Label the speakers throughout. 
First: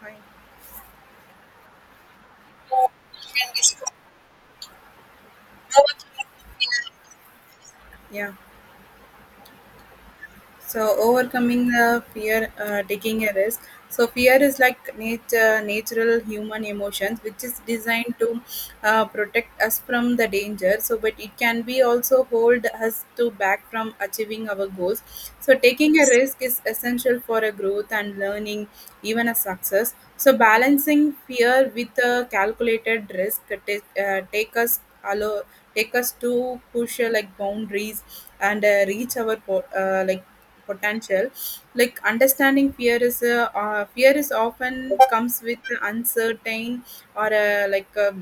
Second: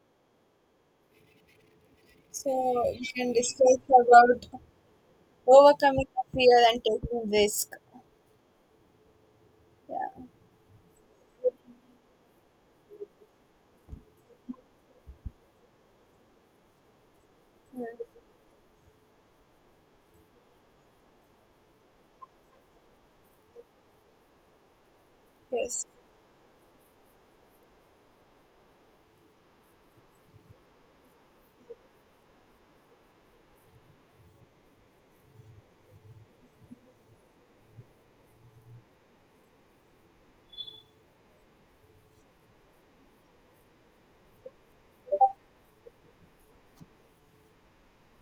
Speaker 1: Hi.
Speaker 2: So
Speaker 1: Oh,
Speaker 2: we can discuss about overcoming fear and taking risk.
Speaker 1: yeah.
Speaker 2: Yeah.
Speaker 1: So overcoming the fear, taking a risk. So fear is like nature, natural human emotions, which is designed to protect us from the danger. So, but it can be also hold us to back from achieving our goals. So
Speaker 2: Yes.
Speaker 1: taking a risk is essential for a growth and learning, even a success. So balancing fear with a calculated risk take us allow take us to push like boundaries and reach our like potential. Like understanding fear is a fear is often comes with uncertain or a, like a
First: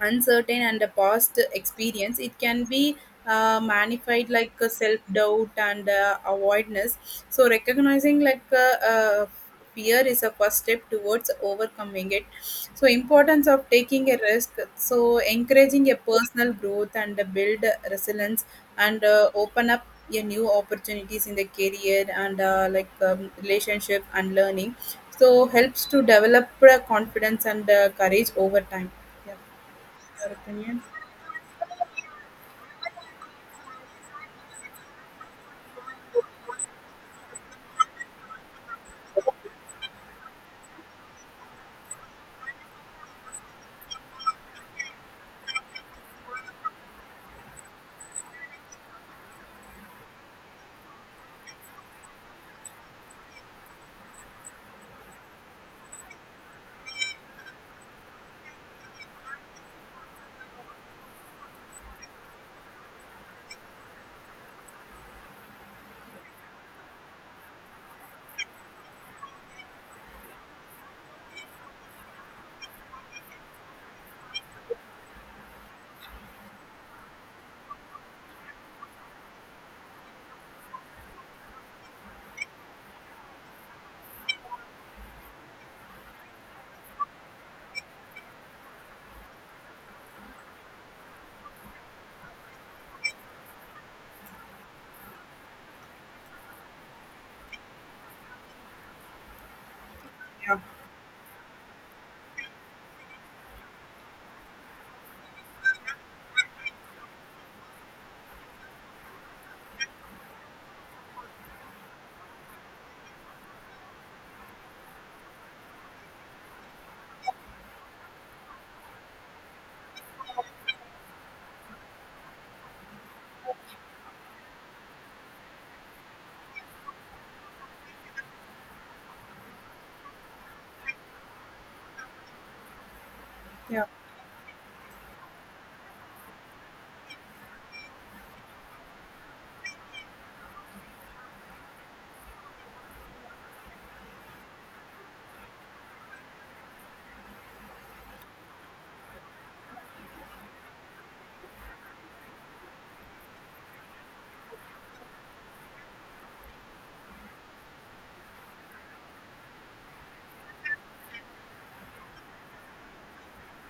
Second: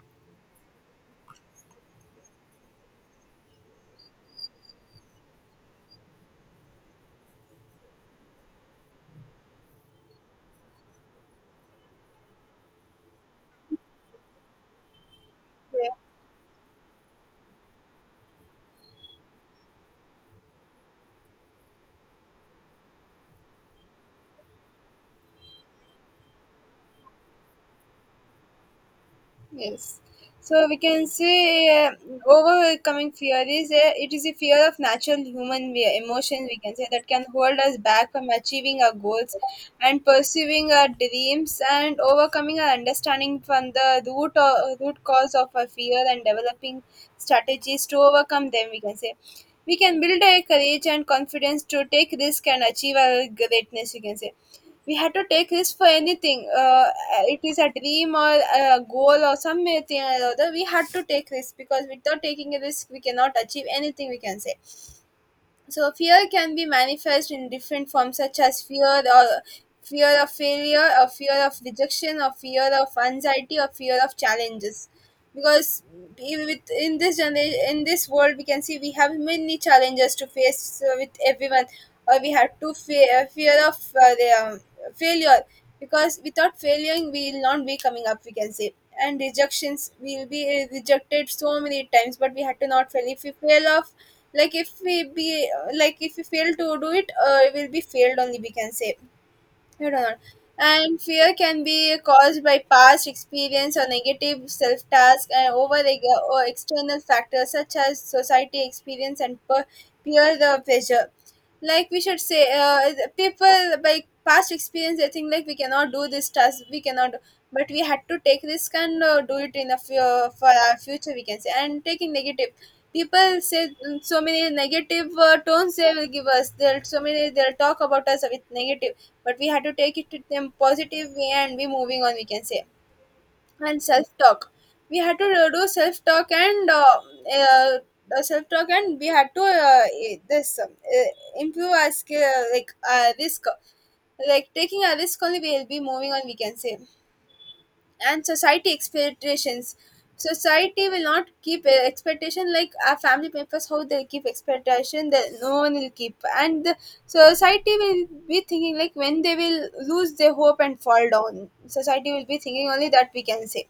Speaker 1: uncertain and a past experience, it can be magnified like a self-doubt and avoidance. So recognizing like fear is a first step towards overcoming it. So importance of taking a risk, so encouraging
Speaker 2: Yeah.
Speaker 1: a personal growth and build resilience and open up a new opportunities in the career and relationship and learning, so helps to develop confidence and courage over time. Yeah.
Speaker 2: Yes.
Speaker 1: Your
Speaker 2: So we
Speaker 1: opinion.
Speaker 2: can say overcoming fear is it is a fear of natural human emotions, we can say, that can hold us back from achieving our goals and pursuing our dreams, and overcoming our understanding from the root cause of our fear and developing strategies to overcome them, we can say. We can build a courage and confidence to take risk and achieve our greatness, we can say. We had to take risk for anything. It is a dream or a goal or something or other. We had to take risk because without taking a risk, we cannot achieve anything, we can say. So fear can be manifest in different forms, such as fear of failure, or fear of rejection, or fear of anxiety, or fear of challenges. Because with in this generation, in this world, we can see we have many challenges to face with everyone, or we have to fear of uh, the, um, failure, because without failing we will not be coming up, we can say. And rejections, we will be rejected so many times, but we had to not fail. If we fail off, like if we be if we fail to do it, we will be failed only, we can say. You don't know.
Speaker 1: Yeah,
Speaker 2: And fear can be caused by past experience or negative self task and over eg- or external factors such as society experience and peer the pressure. Like we should say, the people by past experience, they think like we cannot do this task, we cannot, but we had to take risk and do it in a few, for our future, we can say. And taking negative, people say so many negative tones they will give us. They'll so many, they'll talk about us with negative, but we had to take it to them positive way and be moving on, we can say. And
Speaker 1: yeah,
Speaker 2: self talk, we had to do self talk and self talk, and we had to improve our skill, like risk like taking a risk only we will be moving on, we can say. And society expectations, society will not keep expectation like our family members, how they keep expectation that no one will keep. And the society will be thinking like when they will lose their hope and fall down, society will be thinking only that, we can say.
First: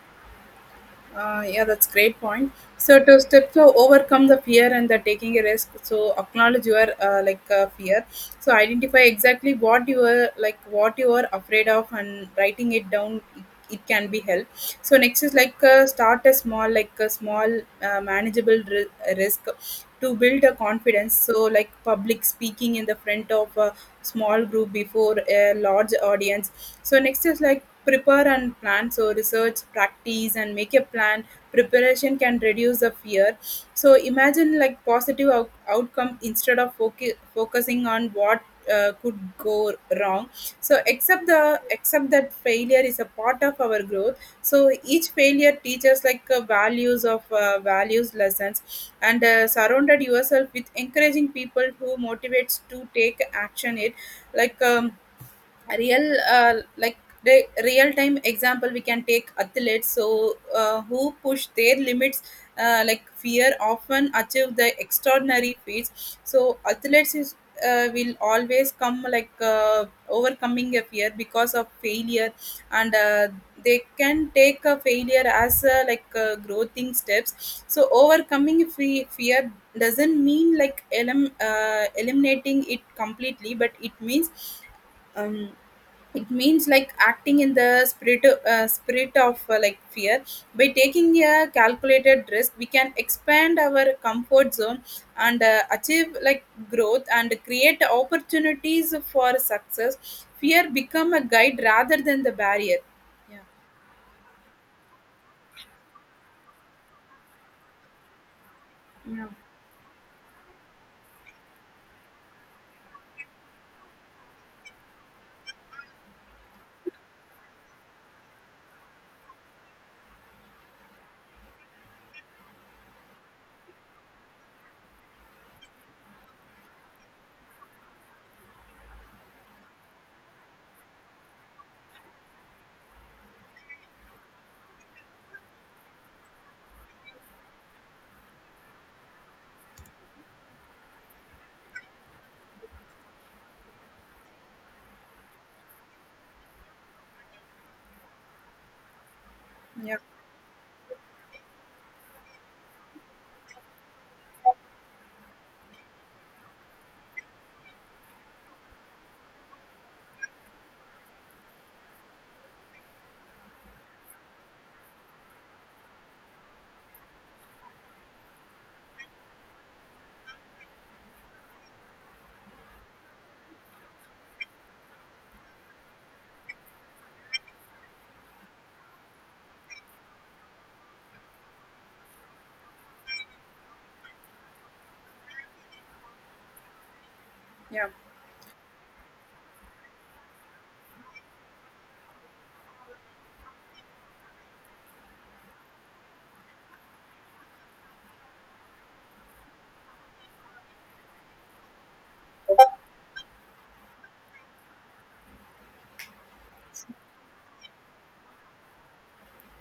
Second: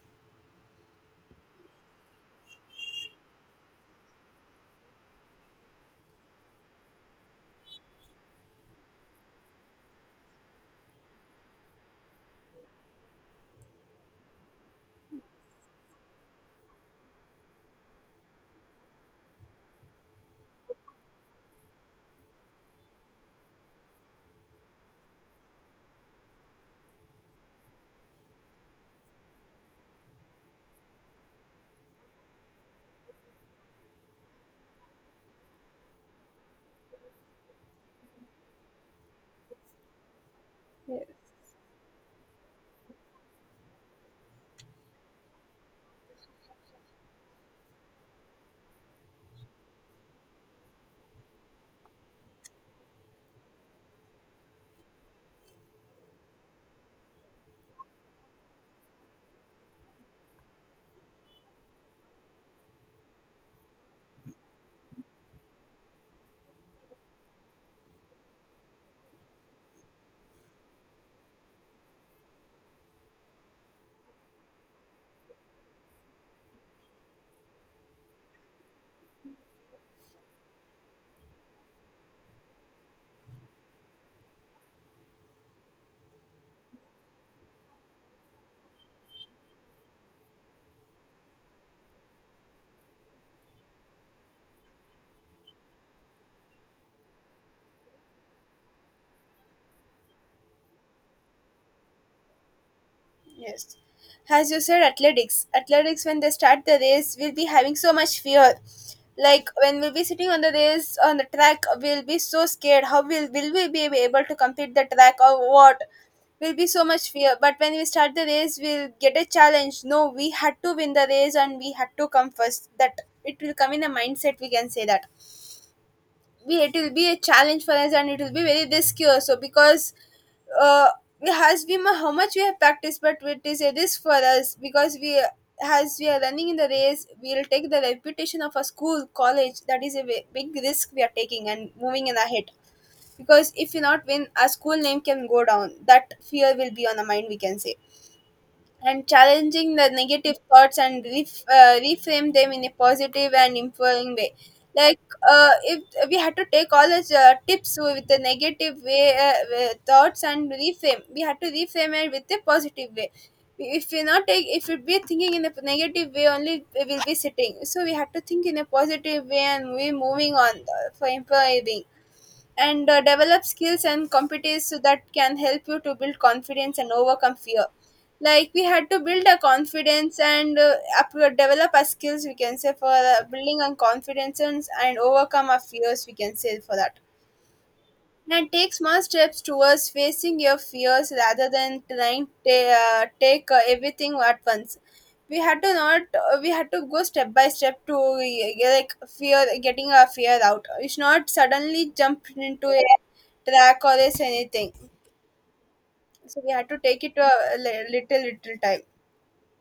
Speaker 1: yeah. That's great point. So to step to overcome the fear and the taking a risk. So acknowledge your fear. So identify exactly what you are like what you are afraid of, and writing it down. It can be help. So next is like start a small, like a small manageable risk to build a confidence. So like public speaking in the front of. Small group before a large audience. So next is like prepare and plan, so research, practice and make a plan. Preparation can reduce the fear. So imagine like positive outcome instead of focusing on what could go wrong. So accept the accept that failure is a part of our growth, so each failure teaches like values lessons, and surrounded yourself with encouraging people who motivates to take action, like a real real time example. We can take athletes, so who push their limits like fear often achieve the extraordinary feats. So athletes is will always come like overcoming a fear because of failure, and they can take a failure as a, like growing steps. So overcoming fear doesn't mean like eliminating it completely, but um, it means like acting in the spirit spirit of like fear. By taking a calculated risk, we can expand our comfort zone and achieve like growth and create opportunities for success. Fear become a guide rather than the barrier. Yeah.
Speaker 2: Yes. As you said, athletics. Athletics, when they start the race, we'll be having so much fear.
Speaker 1: Yeah.
Speaker 2: Like when we'll be sitting on the race on the track, we'll be so scared. How will we be able to complete the track, or what? Will be so much fear. But when we start the race, we'll get a challenge. No, we had to win the race and we had to come first. That it will come in a mindset, we can say. That be it will be a challenge for us, and it will be very risky also, because uh, we has been how much we have practiced, but it is a risk for us, because we, as we are running in the race, we'll take the reputation of a school college. That is a big risk we are taking and moving in ahead, because if we not win, our school name can go down, that fear will be on the mind, we can say. And challenging the
Speaker 1: Yeah,
Speaker 2: negative thoughts and reframe them in a positive and empowering way, like if we had to take all the tips with the negative way thoughts and reframe we had to reframe it with a positive way. If we not take, if we be thinking in a negative way only, we will be sitting. So we have to think in a positive way and we moving on for improving, and develop skills and competencies, so that can help you to build confidence and overcome fear. Like we had to build a confidence, and develop our skills, we can say, for building on confidence, and overcome our fears, we can say for that.
Speaker 1: yeah,
Speaker 2: And take small steps towards facing your fears rather than trying to take everything at once. We had to not we had to go step by step to like fear getting our fear out. We should not suddenly jump into a track or this anything. So we had to take it to a little little time,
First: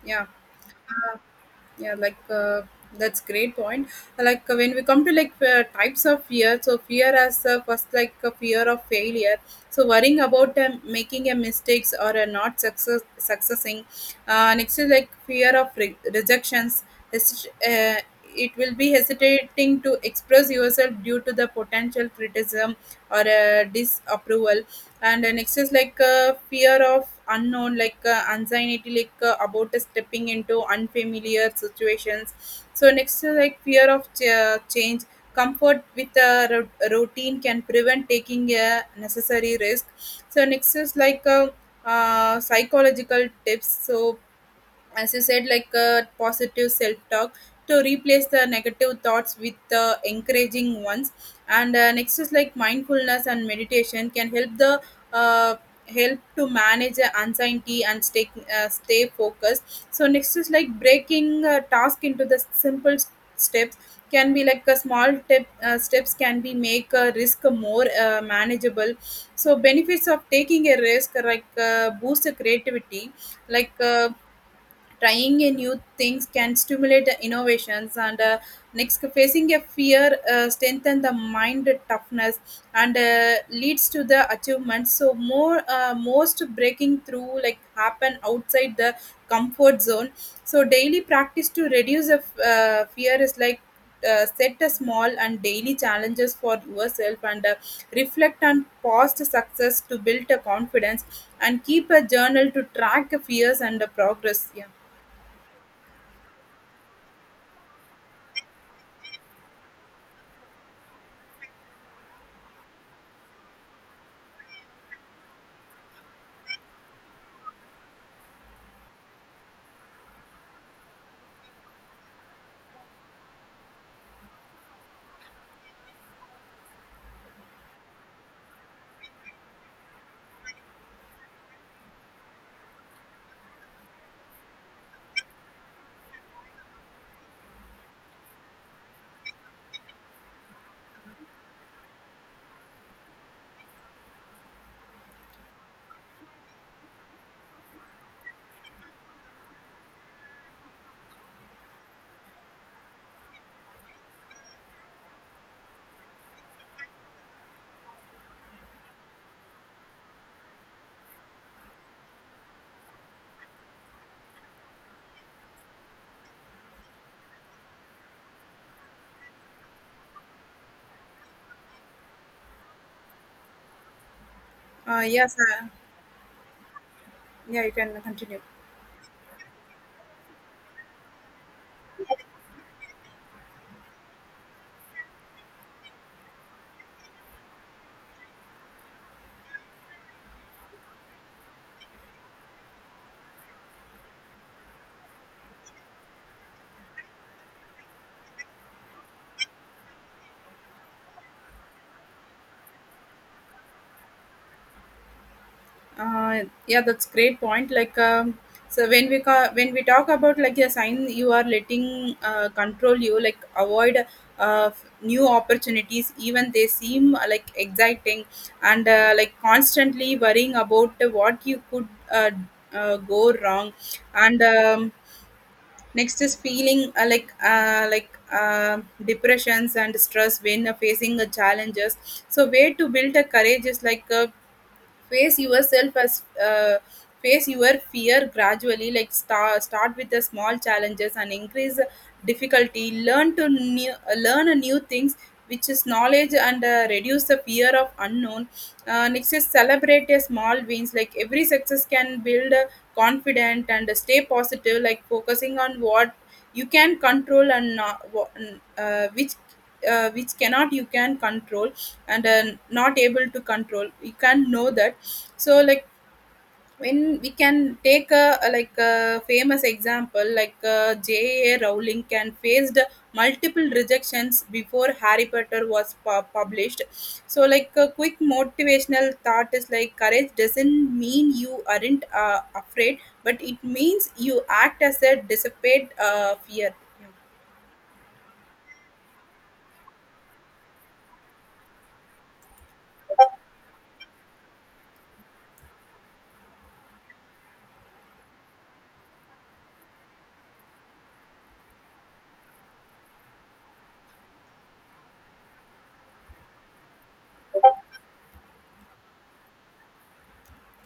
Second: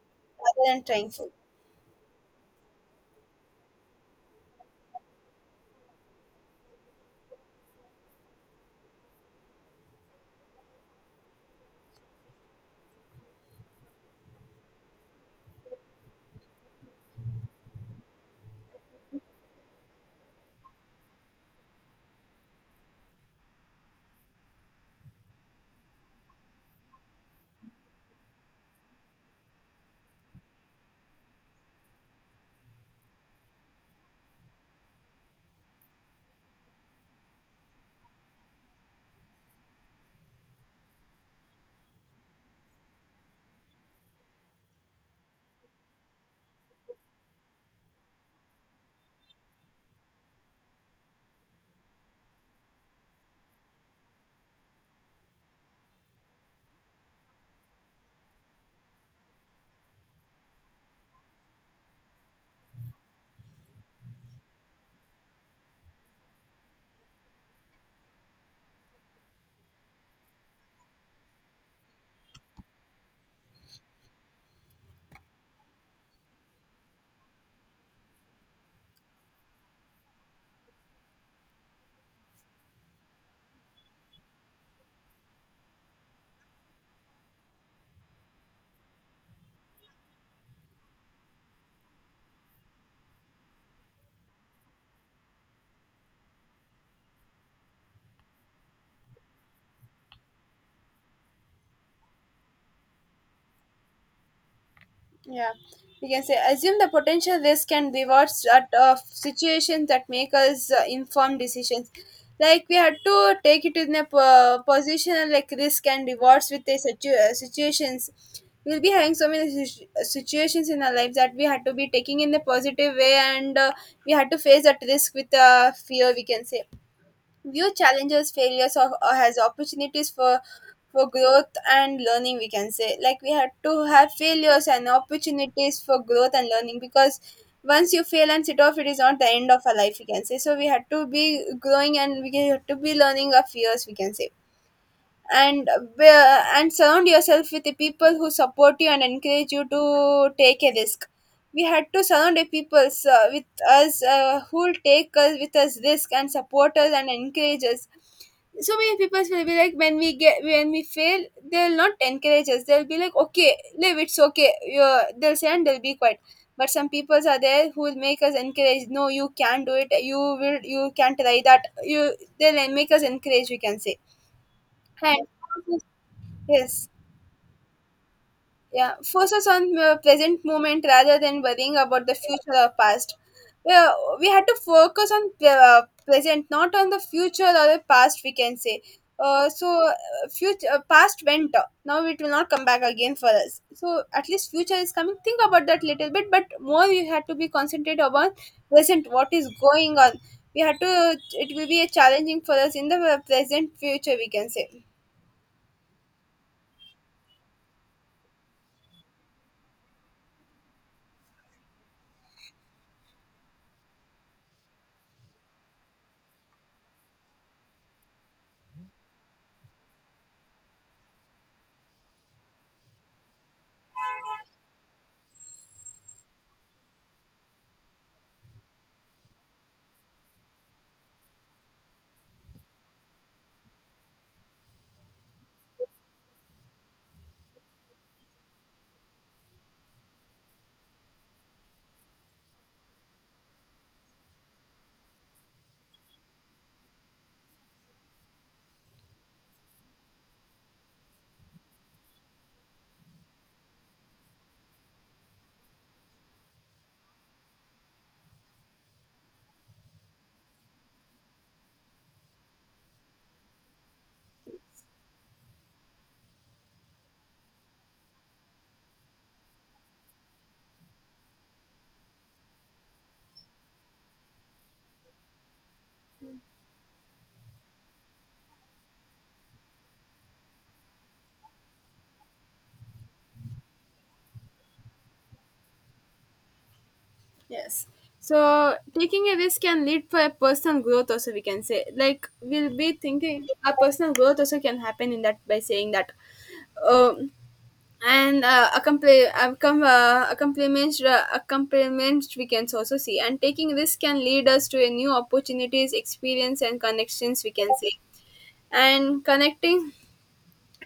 Speaker 1: yeah,
Speaker 2: rather than trying to.
Speaker 1: yeah, like that's great point. Like when we come to like types of fear, so fear as first, like a fear of failure, so worrying about making a mistakes or not success successing. Next is like fear of rejections. Hesi- uh, it will be hesitating to express yourself due to the potential criticism or disapproval. And next is like fear of unknown, like anxiety like about stepping into unfamiliar situations. So next is like fear of change. Comfort with a routine can prevent taking a necessary risk. So next is like psychological tips, so as you said, like positive self talk to replace the negative thoughts with encouraging ones. And next is like mindfulness and meditation can help the uh, help to manage the anxiety and stay stay focused. So next is like breaking a task into the simple steps can be like a small tip, steps can be make a risk more manageable. So benefits of taking a risk are like boost the creativity, like trying a new things can stimulate the innovations, and next, facing a fear strengthen the mind toughness and leads to the achievement, so more most breaking through like happen outside the comfort zone. So daily practice to reduce the fear is like set a small and daily challenges for yourself and reflect on past success to build a confidence, and keep a journal to track fears and the progress. Yeah.
Speaker 2: Yeah, we can say assume the potential risk and rewards at of situations that make us informed decisions. Like we had to take it in a position like risk and rewards with the situations. We'll be having so many situations in our lives that we had to be taking in the positive way, and we had to face that risk with fear, we can say. View challenges, failures, or as opportunities for growth and learning, we can say. Like we had to have failures and opportunities for growth and learning, because once you fail and sit off, it is not the end of our life, we can say. So we had to be growing and we had to be learning our fears, we can say. And surround yourself with the people who support you and encourage you to take a risk. We had to surround the people with us, who will take us with us risk and support us and encourage us. So many people will be like, when we get, when we fail, they'll not encourage us. They'll be like, okay, live, it's okay, you're, they'll say, and they'll be quiet. But some people are there who will make us encourage, no, you can do it, you will, you can try that, you, they'll make us encourage, we can say. And
Speaker 1: Yes.
Speaker 2: yes,
Speaker 1: Yeah, you can continue.
Speaker 2: yeah. Focus on the present moment rather than worrying about the future or past. Yeah, we had to focus on the present, not on the future or the past, we can say. So future, past went, now it will not come back again for us. So at least future is coming, think about that little bit, but more you had to be concentrated upon present, what is going on. We had to It will be a challenging for us in the present future, we can say.
Speaker 1: Yeah, that's great point. Like, so when we talk about like a sign, you are letting control you, like avoid new opportunities, even they seem like exciting, and like constantly worrying about what you could go wrong, and next is feeling depressions and stress when facing challenges. So way to build a courage is like face yourself as face your fear gradually. Like start with the small challenges and increase difficulty. Learn to new, learn a new things, which is knowledge, and reduce the fear of unknown. Next is celebrate your small wins. Like every success can build a confident and stay positive. Like focusing on what you can control and not, uh, which which cannot you can control and not able to control, we can know that. So like when we can take a like a famous example, like J.A. Rowling can faced multiple rejections before Harry Potter was published. So like a quick motivational thought is like courage doesn't mean you aren't afraid, but it means you act as a dissipate fear.
Speaker 2: Yes. So taking a risk can lead for a personal growth also, we can say. Like we'll be thinking our personal growth also can happen in that, by saying that, um and accomplishments we can also see, and taking risk can lead us to a new opportunities, experience and connections, we can say. And connecting,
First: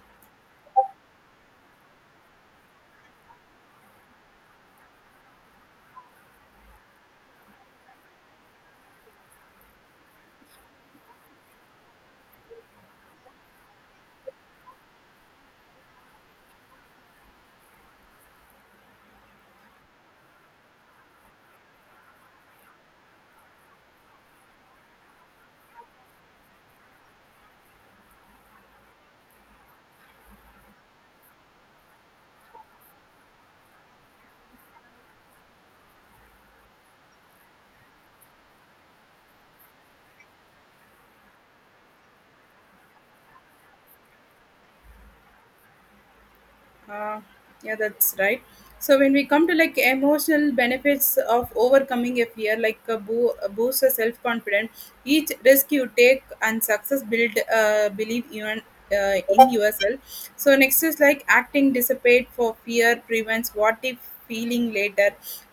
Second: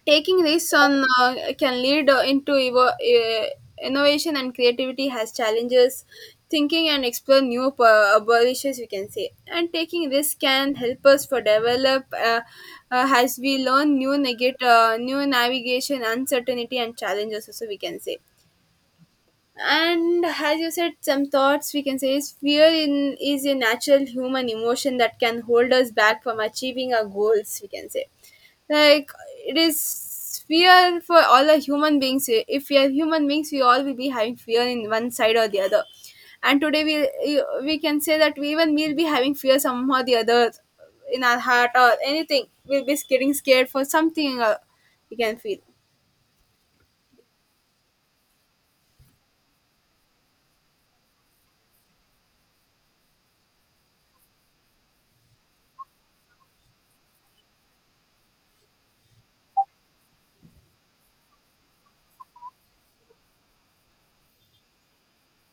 Speaker 2: taking risks on can lead into innovation and creativity has challenges thinking and explore new abortions, we can say. And taking risk can help us for develop, as we learn new navigation uncertainty and challenges also, we can say. And as you said, some thoughts we can say, is is a natural human emotion that can hold us back from achieving our goals, we can say. Like, it is fear for all the human beings. If we are human beings, we all will be having fear in one side or the other. And today we can say that we even will be having fear somehow or the other in our heart or anything. We'll be getting scared for something, we can feel.
Speaker 1: Uh, yeah, that's right. So when we come to like emotional benefits of overcoming a fear, like a, a boost of self confidence, each risk you take and success build believe even in yourself. So next is like acting dissipate for fear prevents what if feeling later.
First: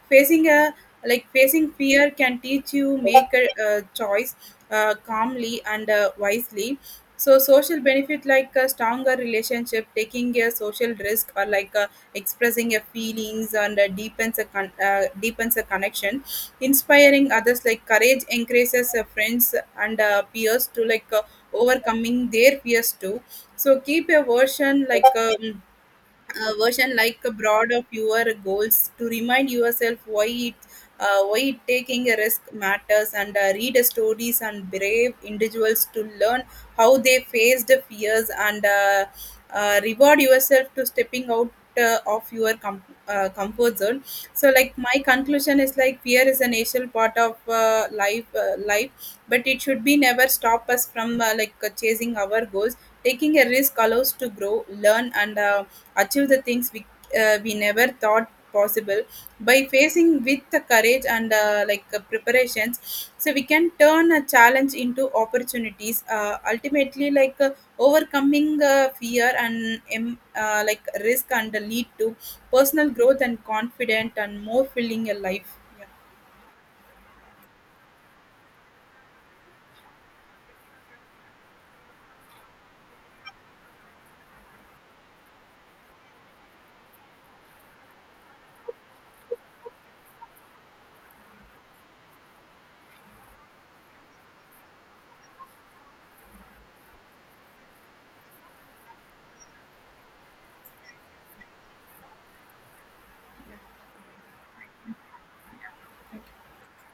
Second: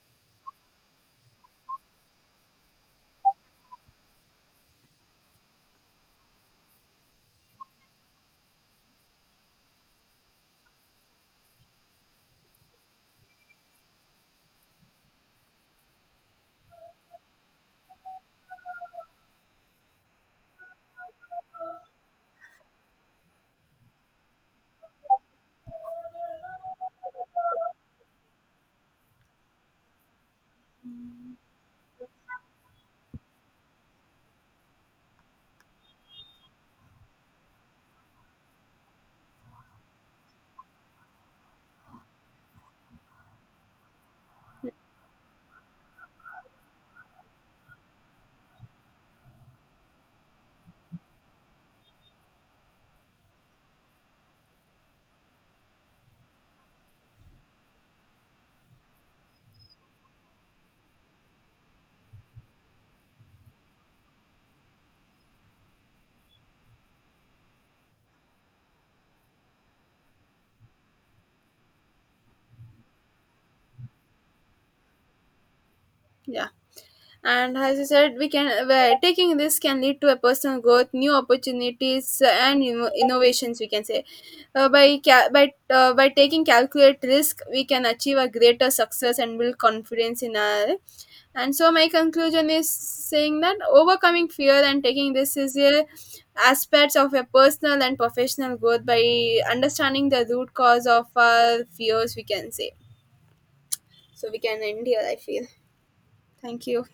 Speaker 1: Facing a like facing fear can teach you make a, choice calmly and wisely. So social benefit like a stronger relationship, taking a social risk, or like expressing your feelings and deepens a connection, inspiring others like courage encourages friends and peers to like overcoming their fears too. So keep a version like. Version like broad of your goals to remind yourself why it why taking a risk matters, and read stories and brave individuals to learn how they faced fears and reward yourself to stepping out of your comfort zone. So like my conclusion is like fear is an essential part of life, but it should be never stop us from chasing our goals. Taking a risk allows to grow, learn, and achieve the things we never thought possible. By facing with the courage and preparations, so we can turn a challenge into opportunities, ultimately like overcoming fear and like risk and lead to personal growth and confident and more filling a life. Yeah.
Speaker 2: Yeah. And as you said, we can where taking this can lead to a personal growth, new opportunities, and innovations, we can say. Uh, by ca- by uh, by taking calculate risk, we can achieve a greater success and build confidence in our. And so my conclusion is saying that overcoming fear and taking this is a aspects of a personal and professional growth, by understanding the root cause of our fears, we can say. So we can end here, I feel. Thank you.